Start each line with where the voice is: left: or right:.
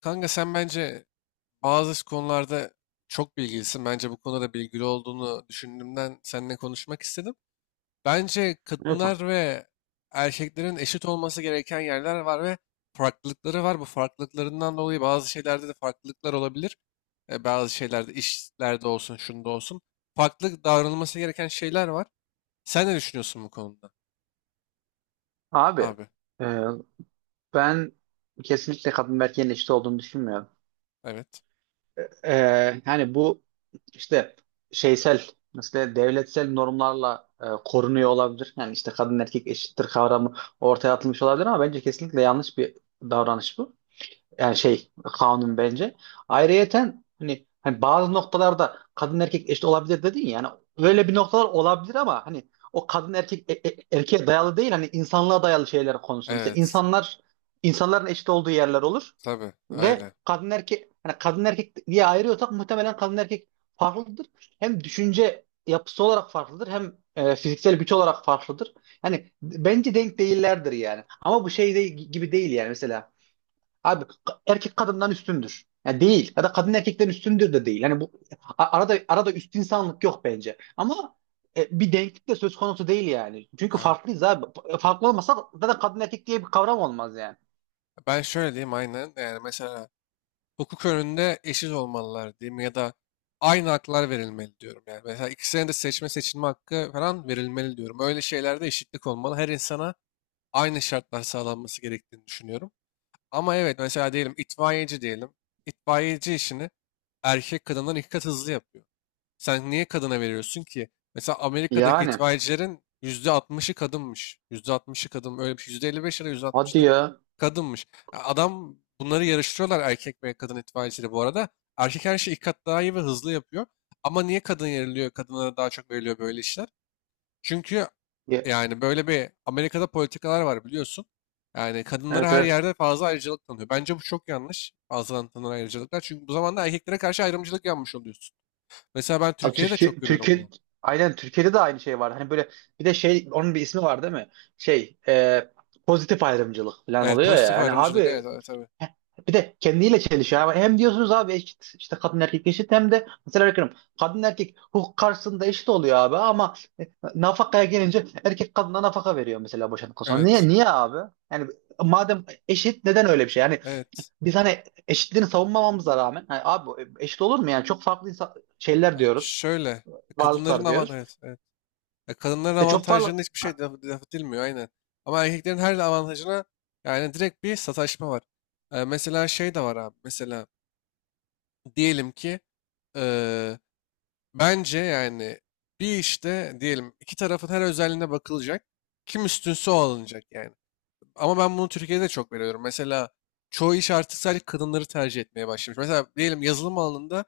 left: Kanka sen bence bazı konularda çok bilgilisin. Bence bu konuda da bilgili olduğunu düşündüğümden seninle konuşmak istedim. Bence
right: Evet.
left: kadınlar ve erkeklerin eşit olması gereken yerler var ve farklılıkları var. Bu farklılıklarından dolayı bazı şeylerde de farklılıklar olabilir. Bazı şeylerde, işlerde olsun, şunda olsun. Farklı davranılması gereken şeyler var. Sen ne düşünüyorsun bu konuda?
right: Abi,
left: Abi,
right: e, ben kesinlikle kadın ve erkeğin eşit olduğunu düşünmüyorum.
left: evet.
right: E, Yani bu işte şeysel, mesela devletsel normlarla korunuyor olabilir. Yani işte kadın erkek eşittir kavramı ortaya atılmış olabilir ama bence kesinlikle yanlış bir davranış bu. Yani şey, kanun bence. Ayrıyeten hani bazı noktalarda kadın erkek eşit olabilir dedin ya. Yani öyle bir noktalar olabilir ama hani o kadın erkek erkeğe dayalı değil, hani insanlığa dayalı şeyler konusunda. Mesela
left: Evet,
right: insanların eşit olduğu yerler olur
left: tabii
right: ve
left: öyle.
right: kadın erkek, hani kadın erkek diye ayırıyorsak muhtemelen kadın erkek farklıdır. Hem düşünce yapısı olarak farklıdır, hem fiziksel güç olarak farklıdır. Hani bence denk değillerdir yani. Ama bu şey de, gibi değil yani mesela. Abi, erkek kadından üstündür, yani değil. Ya da kadın erkekten üstündür de değil. Hani bu arada üst insanlık yok bence. Ama bir denklik de söz konusu değil yani. Çünkü
left: Abi.
right: farklıyız abi. Farklı olmasa zaten kadın erkek diye bir kavram olmaz yani.
left: Ben şöyle diyeyim aynen. Yani mesela hukuk önünde eşit olmalılar diyeyim ya da aynı haklar verilmeli diyorum. Yani mesela ikisine de seçme seçilme hakkı falan verilmeli diyorum. Öyle şeylerde eşitlik olmalı. Her insana aynı şartlar sağlanması gerektiğini düşünüyorum. Ama evet mesela diyelim itfaiyeci diyelim. İtfaiyeci işini erkek kadından iki kat hızlı yapıyor. Sen niye kadına veriyorsun ki? Mesela Amerika'daki
right: Yani
left: itfaiyecilerin %60'ı kadınmış. %60'ı kadın. Öyle bir şey. %55 ya da
right: hadi
left: %60'lı
right: ya.
left: kadınmış. Ya adam bunları yarıştırıyorlar erkek ve kadın itfaiyecileri bu arada. Erkek her şeyi iki kat daha iyi ve hızlı yapıyor. Ama niye kadın yeriliyor? Kadınlara daha çok veriliyor böyle işler. Çünkü
right: Ya,
left: yani böyle bir Amerika'da politikalar var biliyorsun. Yani kadınlara
right: evet,
left: her
right: evet.
left: yerde fazla ayrıcalık tanıyor. Bence bu çok yanlış, fazla tanınan ayrıcalıklar. Çünkü bu zaman da erkeklere karşı ayrımcılık yanmış oluyorsun. Mesela ben
right: Abi,
left: Türkiye'de de çok görüyorum
right: Türkiye,
left: bunu.
right: aynen Türkiye'de de aynı şey var. Hani böyle, bir de şey, onun bir ismi var değil mi? Şey e, pozitif ayrımcılık falan
left: Evet,
right: oluyor
left: pozitif
right: ya. Hani
left: ayrımcılık,
right: abi,
left: evet evet tabii.
right: bir de kendiyle çelişiyor. Ama hem diyorsunuz abi eşit, işte kadın erkek eşit, hem de mesela bakıyorum, kadın erkek hukuk karşısında eşit oluyor abi, ama nafakaya gelince erkek kadına nafaka veriyor mesela, boşandıktan sonra.
left: Evet.
right: Niye, niye abi? Yani madem eşit, neden öyle bir şey? Yani
left: Evet.
right: biz hani eşitliğini savunmamamıza rağmen hani abi, eşit olur mu? Yani çok farklı insan, şeyler
left: Ha,
right: diyoruz.
left: şöyle kadınların
right: Varlıklar
left: avantajı,
right: diyoruz.
left: evet, evet. Ya kadınların
right: İşte çok
left: avantajlarına
right: farklı.
left: hiçbir şey laf edilmiyor aynen. Ama erkeklerin her avantajına yani direkt bir sataşma var. Mesela şey de var abi. Mesela diyelim ki eee, bence yani bir işte diyelim iki tarafın her özelliğine bakılacak. Kim üstünse o alınacak yani. Ama ben bunu Türkiye'de çok veriyorum. Mesela çoğu iş artık sadece kadınları tercih etmeye başlamış. Mesela diyelim yazılım alanında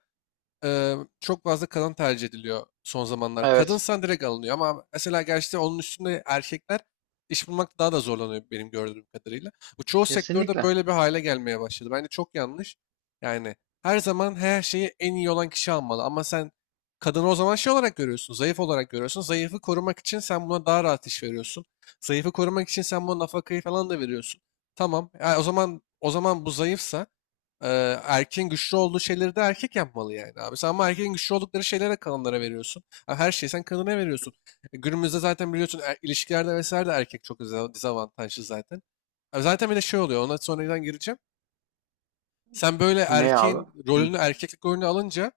left: çok fazla kadın tercih ediliyor son zamanlar.
right: Evet,
left: Kadınsan direkt alınıyor ama mesela gerçi onun üstünde erkekler iş bulmakta daha da zorlanıyor benim gördüğüm kadarıyla. Bu çoğu sektörde
right: kesinlikle.
left: böyle bir hale gelmeye başladı. Bence çok yanlış. Yani her zaman her şeyi en iyi olan kişi almalı ama sen kadını o zaman şey olarak görüyorsun, zayıf olarak görüyorsun. Zayıfı korumak için sen buna daha rahat iş veriyorsun. Zayıfı korumak için sen buna nafakayı falan da veriyorsun. Tamam. Ya o zaman, bu zayıfsa erkeğin güçlü olduğu şeyleri de erkek yapmalı yani abi. Sen ama erkeğin güçlü oldukları şeylere kadınlara veriyorsun. Ha, her şeyi sen kadına veriyorsun. Günümüzde zaten biliyorsun ilişkilerde vesaire de erkek çok dezavantajlı zaten. Abi zaten bir de şey oluyor, ona sonradan gireceğim. Sen böyle
right: Ne abi?
left: erkeğin
right: Hı.
left: rolünü, erkeklik rolünü alınca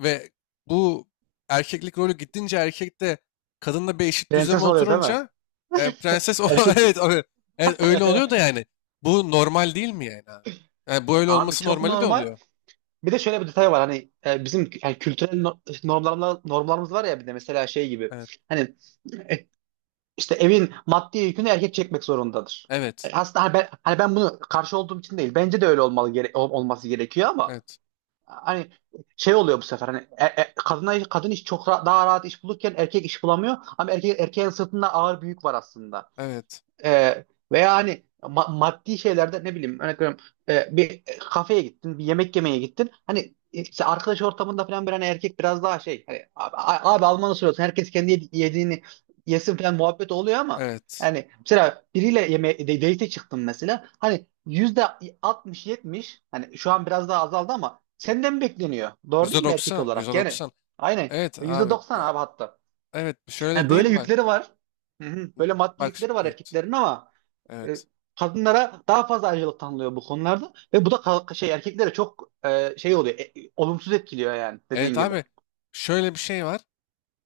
left: ve bu erkeklik rolü gittince erkekte, kadınla bir eşit düzleme
right: Prenses oluyor değil mi?
left: oturunca prenses o
right: Erkek.
left: evet, evet öyle oluyor da yani bu normal değil mi yani abi? Yani bu öyle
right: Abi
left: olması
right: çok
left: normali de
right: normal.
left: oluyor.
right: Bir de şöyle bir detay var, hani bizim yani kültürel normlarımız var ya, bir de mesela şey gibi,
left: Evet.
right: hani e, işte evin maddi yükünü erkek çekmek zorundadır.
left: Evet.
right: Aslında hani ben bunu karşı olduğum için değil, bence de öyle olmalı, olması gerekiyor, ama
left: Evet.
right: hani şey oluyor bu sefer, hani kadına, kadın iş, çok daha rahat iş bulurken erkek iş bulamıyor, ama erkeğin sırtında ağır bir yük var aslında.
left: Evet.
right: E, Veya hani maddi şeylerde, ne bileyim, örnek veriyorum, bir kafeye gittin, bir yemek yemeye gittin, hani işte arkadaş ortamında falan bir, hani erkek biraz daha şey, hani abi, abi Alman'ı soruyorsun, herkes kendi yediğini yesin falan, muhabbet oluyor ama
left: Evet.
right: hani mesela biriyle date çıktım mesela, hani %60-70, hani şu an biraz daha azaldı ama senden bekleniyor, doğru değil mi, erkek
left: %90. Doksan. yüzde
right: olarak yani.
left: doksan.
right: Aynen,
left: Evet
right: yüzde
left: abi.
right: 90 abi, hatta.
left: Evet. Şöyle
right: Yani böyle
left: diyeyim bak.
right: yükleri var. Hı hı. Böyle maddi
left: Bak.
right: yükleri var
left: Evet.
right: erkeklerin, ama e,
left: Evet.
right: kadınlara daha fazla ayrıcalık tanınıyor bu konularda ve bu da erkeklere çok olumsuz etkiliyor yani, dediğin
left: Evet
right: gibi.
left: abi. Şöyle bir şey var.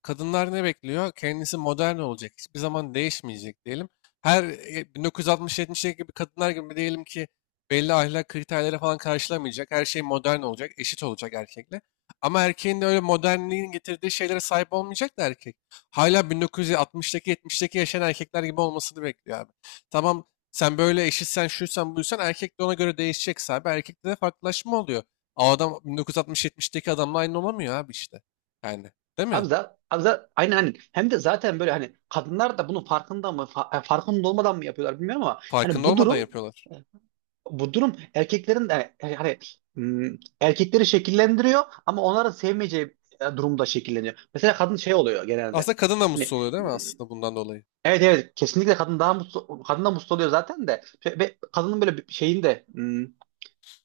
left: Kadınlar ne bekliyor? Kendisi modern olacak. Hiçbir zaman değişmeyecek diyelim. Her 1960-70'deki gibi kadınlar gibi diyelim ki belli ahlak kriterleri falan karşılamayacak. Her şey modern olacak, eşit olacak erkekle. Ama erkeğin de öyle modernliğin getirdiği şeylere sahip olmayacak da erkek. Hala 1960'daki, 70'deki yaşayan erkekler gibi olmasını bekliyor abi. Tamam sen böyle eşitsen, şuysan buysan, erkek de ona göre değişecekse abi, erkekte de farklılaşma oluyor. O adam 1960-70'deki adamla aynı olamıyor abi işte. Yani değil
right: Abi,
left: mi?
right: aynen, hani hem de zaten böyle, hani kadınlar da bunun farkında mı, farkında olmadan mı yapıyorlar bilmiyorum, ama hani
left: Farkında
right: bu
left: olmadan
right: durum,
left: yapıyorlar.
right: erkeklerin de hani, m, erkekleri şekillendiriyor, ama onların sevmeyeceği durumda şekilleniyor. Mesela kadın şey oluyor genelde.
left: Aslında kadın da mutsuz
right: Hani,
left: oluyor değil mi aslında bundan dolayı?
right: evet, evet, kesinlikle. Kadın daha mutlu, kadın da mutlu oluyor zaten. De, ve kadının böyle bir şeyin, hmm,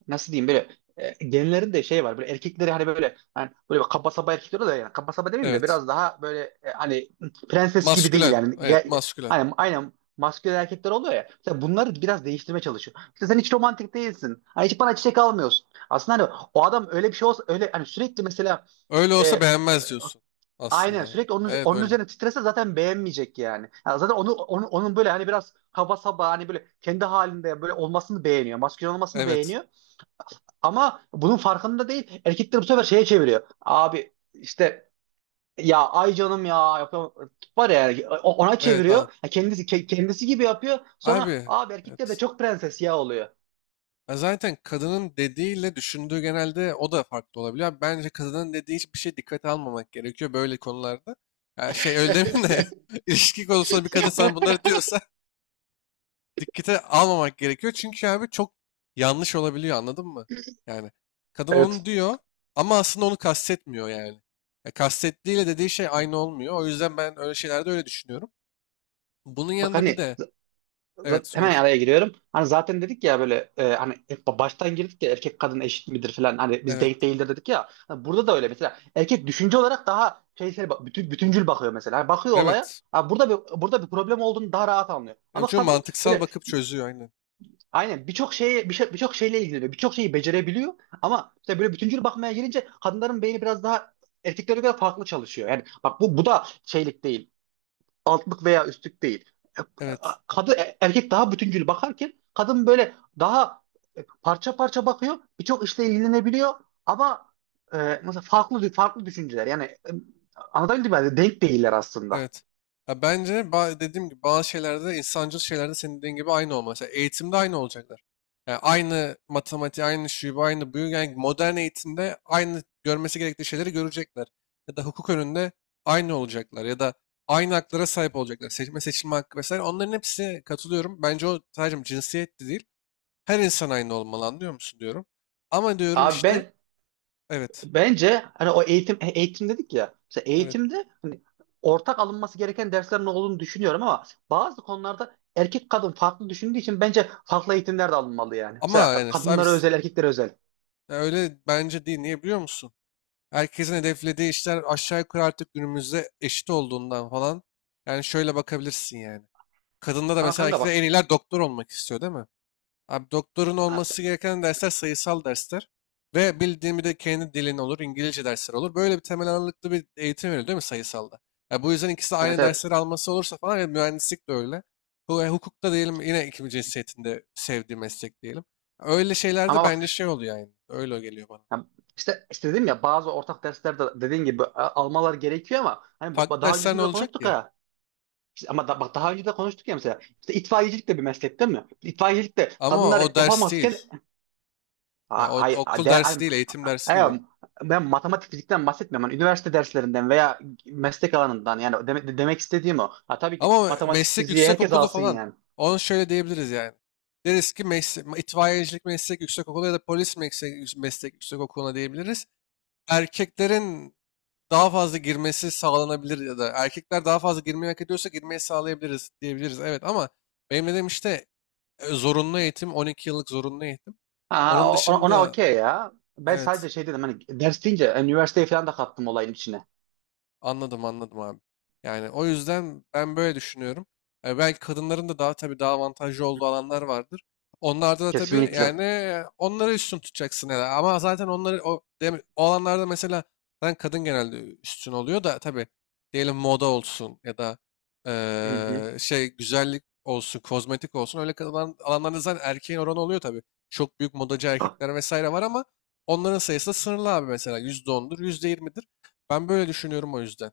right: nasıl diyeyim, böyle genlerin şey var, böyle erkekleri hani, böyle hani böyle kaba saba erkekler oluyor yani, kaba saba demeyeyim de,
left: Evet.
right: biraz daha böyle hani prenses gibi değil
left: Maskülen.
right: yani.
left: Evet, maskülen.
right: Hani aynen, maskülen erkekler oluyor ya, mesela bunları biraz değiştirmeye çalışıyor. İşte sen hiç romantik değilsin, hani hiç bana çiçek almıyorsun. Aslında hani o adam öyle bir şey olsa, öyle hani sürekli mesela
left: Öyle olsa
right: e,
left: beğenmez diyorsun
right: aynen,
left: aslında.
right: sürekli
left: Evet
right: onun
left: öyle.
right: üzerine titrese zaten beğenmeyecek yani. Ya zaten onun böyle hani biraz kaba saba, hani böyle kendi halinde böyle olmasını beğeniyor, maskülen olmasını
left: Evet.
right: beğeniyor. Ama bunun farkında değil. Erkekler bu sefer şeye çeviriyor. Abi işte, ya, ay canım, ya yapamam, var ya yani, ona
left: Evet
right: çeviriyor.
left: anladım.
right: Ya kendisi, kendisi gibi yapıyor. Sonra
left: Abi
right: abi erkekler de
left: evet.
right: çok prenses ya oluyor.
left: Ya zaten kadının dediğiyle düşündüğü genelde o da farklı olabiliyor. Abi, bence kadının dediği hiçbir şey dikkate almamak gerekiyor böyle konularda. Ya şey, öyle demeyeyim de ilişki konusunda bir kadın sana bunları diyorsa dikkate almamak gerekiyor. Çünkü abi çok yanlış olabiliyor, anladın mı? Yani kadın onu
right: Evet.
left: diyor ama aslında onu kastetmiyor yani. Ya kastettiğiyle dediği şey aynı olmuyor. O yüzden ben öyle şeylerde öyle düşünüyorum. Bunun
right: Bak
left: yanında bir
right: hani,
left: de evet
right: zaten hemen
left: sonuç
right: araya giriyorum. Hani zaten dedik ya böyle, hani hep baştan girdik ya, erkek kadın eşit midir falan, hani biz
left: evet
right: denk değildir dedik ya. Hani burada da öyle, mesela erkek düşünce olarak daha şeysel bütüncül bakıyor mesela. Hani bakıyor olaya.
left: evet.
right: Ha, burada bir, problem olduğunu daha rahat anlıyor.
left: Ya
right: Ama
left: çünkü
right: kadın
left: mantıksal
right: böyle,
left: bakıp çözüyor aynen.
right: aynen, birçok şeye, birçok şeyle ilgileniyor, birçok şeyi becerebiliyor, ama işte böyle bütüncül bakmaya gelince kadınların beyni biraz daha erkeklere göre farklı çalışıyor. Yani bak, bu da şeylik değil, altlık veya üstlük değil.
left: Evet.
right: Kadın, erkek daha bütüncül bakarken kadın böyle daha parça parça bakıyor, birçok işle ilgilenebiliyor, ama e, mesela farklı farklı düşünceler. Yani anlatabildim mi? Denk değiller aslında.
left: Evet. Ya bence dediğim gibi bazı şeylerde, insancıl şeylerde, senin dediğin gibi aynı olması. Mesela eğitimde aynı olacaklar. Yani aynı matematiği, aynı şuyu, bu, aynı buyu. Yani modern eğitimde aynı görmesi gerektiği şeyleri görecekler. Ya da hukuk önünde aynı olacaklar. Ya da aynı haklara sahip olacaklar. Seçme seçilme hakkı vesaire. Onların hepsine katılıyorum. Bence o sadece cinsiyet de değil. Her insan aynı olmalı, anlıyor musun diyorum. Ama diyorum
right: Abi,
left: işte evet.
right: bence hani o eğitim, eğitim dedik ya. Mesela
left: Evet.
right: eğitimde hani ortak alınması gereken derslerin olduğunu düşünüyorum, ama bazı konularda erkek kadın farklı düşündüğü için bence farklı eğitimler de alınmalı yani.
left: Ama
right: Mesela
left: yani abi
right: kadınlara özel, erkeklere özel.
left: ya öyle bence değil. Niye biliyor musun? Herkesin hedeflediği işler aşağı yukarı artık günümüzde eşit olduğundan falan. Yani şöyle bakabilirsin yani. Kadında da
right: Ama
left: mesela
right: kanka,
left: belki de en iyiler doktor olmak istiyor değil mi? Abi, doktorun
right: bak.
left: olması gereken dersler sayısal dersler. Ve bildiğim bir de kendi dilin olur, İngilizce dersler olur. Böyle bir temel ağırlıklı bir eğitim veriliyor değil mi sayısalda? Ya bu yüzden ikisi de
right: Evet,
left: aynı
right: evet.
left: dersleri alması olursa falan, ya mühendislik de öyle. Hukukta diyelim yine ikinci cinsiyetinde sevdiği meslek diyelim. Öyle şeylerde
right: Ama
left: bence
right: bak
left: şey oluyor yani. Öyle geliyor bana.
right: ya, işte dedim ya, bazı ortak derslerde dediğin gibi almalar gerekiyor, ama hani
left: Farklı
right: daha
left: dersler ne
right: öncesinde de
left: olacak
right: konuştuk
left: ki?
right: ha. İşte bak, daha önce de konuştuk ya mesela. İşte itfaiyecilik de bir meslek değil mi? İtfaiyecilik de
left: Ama
right: kadınlar
left: o ders
right: yapamazken,
left: değil. Yani
right: Ha-
left: o
right: hay,
left: okul
right: de, ay
left: dersi değil, eğitim dersi değil
right: ay-
left: ama.
right: ben matematik fizikten bahsetmiyorum. Hani üniversite derslerinden veya meslek alanından yani, demek istediğim o. Ha, tabii ki
left: Ama
right: matematik
left: meslek
right: fiziği herkes
left: yüksekokulu
right: alsın
left: falan.
right: yani.
left: Onu şöyle diyebiliriz yani. Deriz ki meslek, itfaiyecilik meslek yüksekokulu ya da polis meslek, yüksekokuluna diyebiliriz. Erkeklerin daha fazla girmesi sağlanabilir ya da erkekler daha fazla girmeyi hak ediyorsa girmeyi sağlayabiliriz diyebiliriz. Evet ama benim dediğim işte zorunlu eğitim, 12 yıllık zorunlu eğitim.
right: Ha,
left: Onun
right: ona
left: dışında
right: okey ya. Ben
left: evet.
right: sadece şey dedim, hani ders deyince üniversiteyi falan da kattım olayın içine.
left: Anladım abi. Yani o yüzden ben böyle düşünüyorum. Yani belki kadınların da daha tabii daha avantajlı olduğu alanlar vardır. Onlarda da tabii
right: Kesinlikle.
left: yani onları üstün tutacaksın ya. Ama zaten onları o alanlarda mesela ben kadın genelde üstün oluyor da tabii, diyelim moda olsun ya da
right: Hı hı.
left: şey güzellik olsun, kozmetik olsun öyle kalan alanlarda zaten erkeğin oranı oluyor tabii. Çok büyük modacı erkekler vesaire var ama onların sayısı da sınırlı abi, mesela %10'dur, yüzde yirmidir. Ben böyle düşünüyorum o yüzden.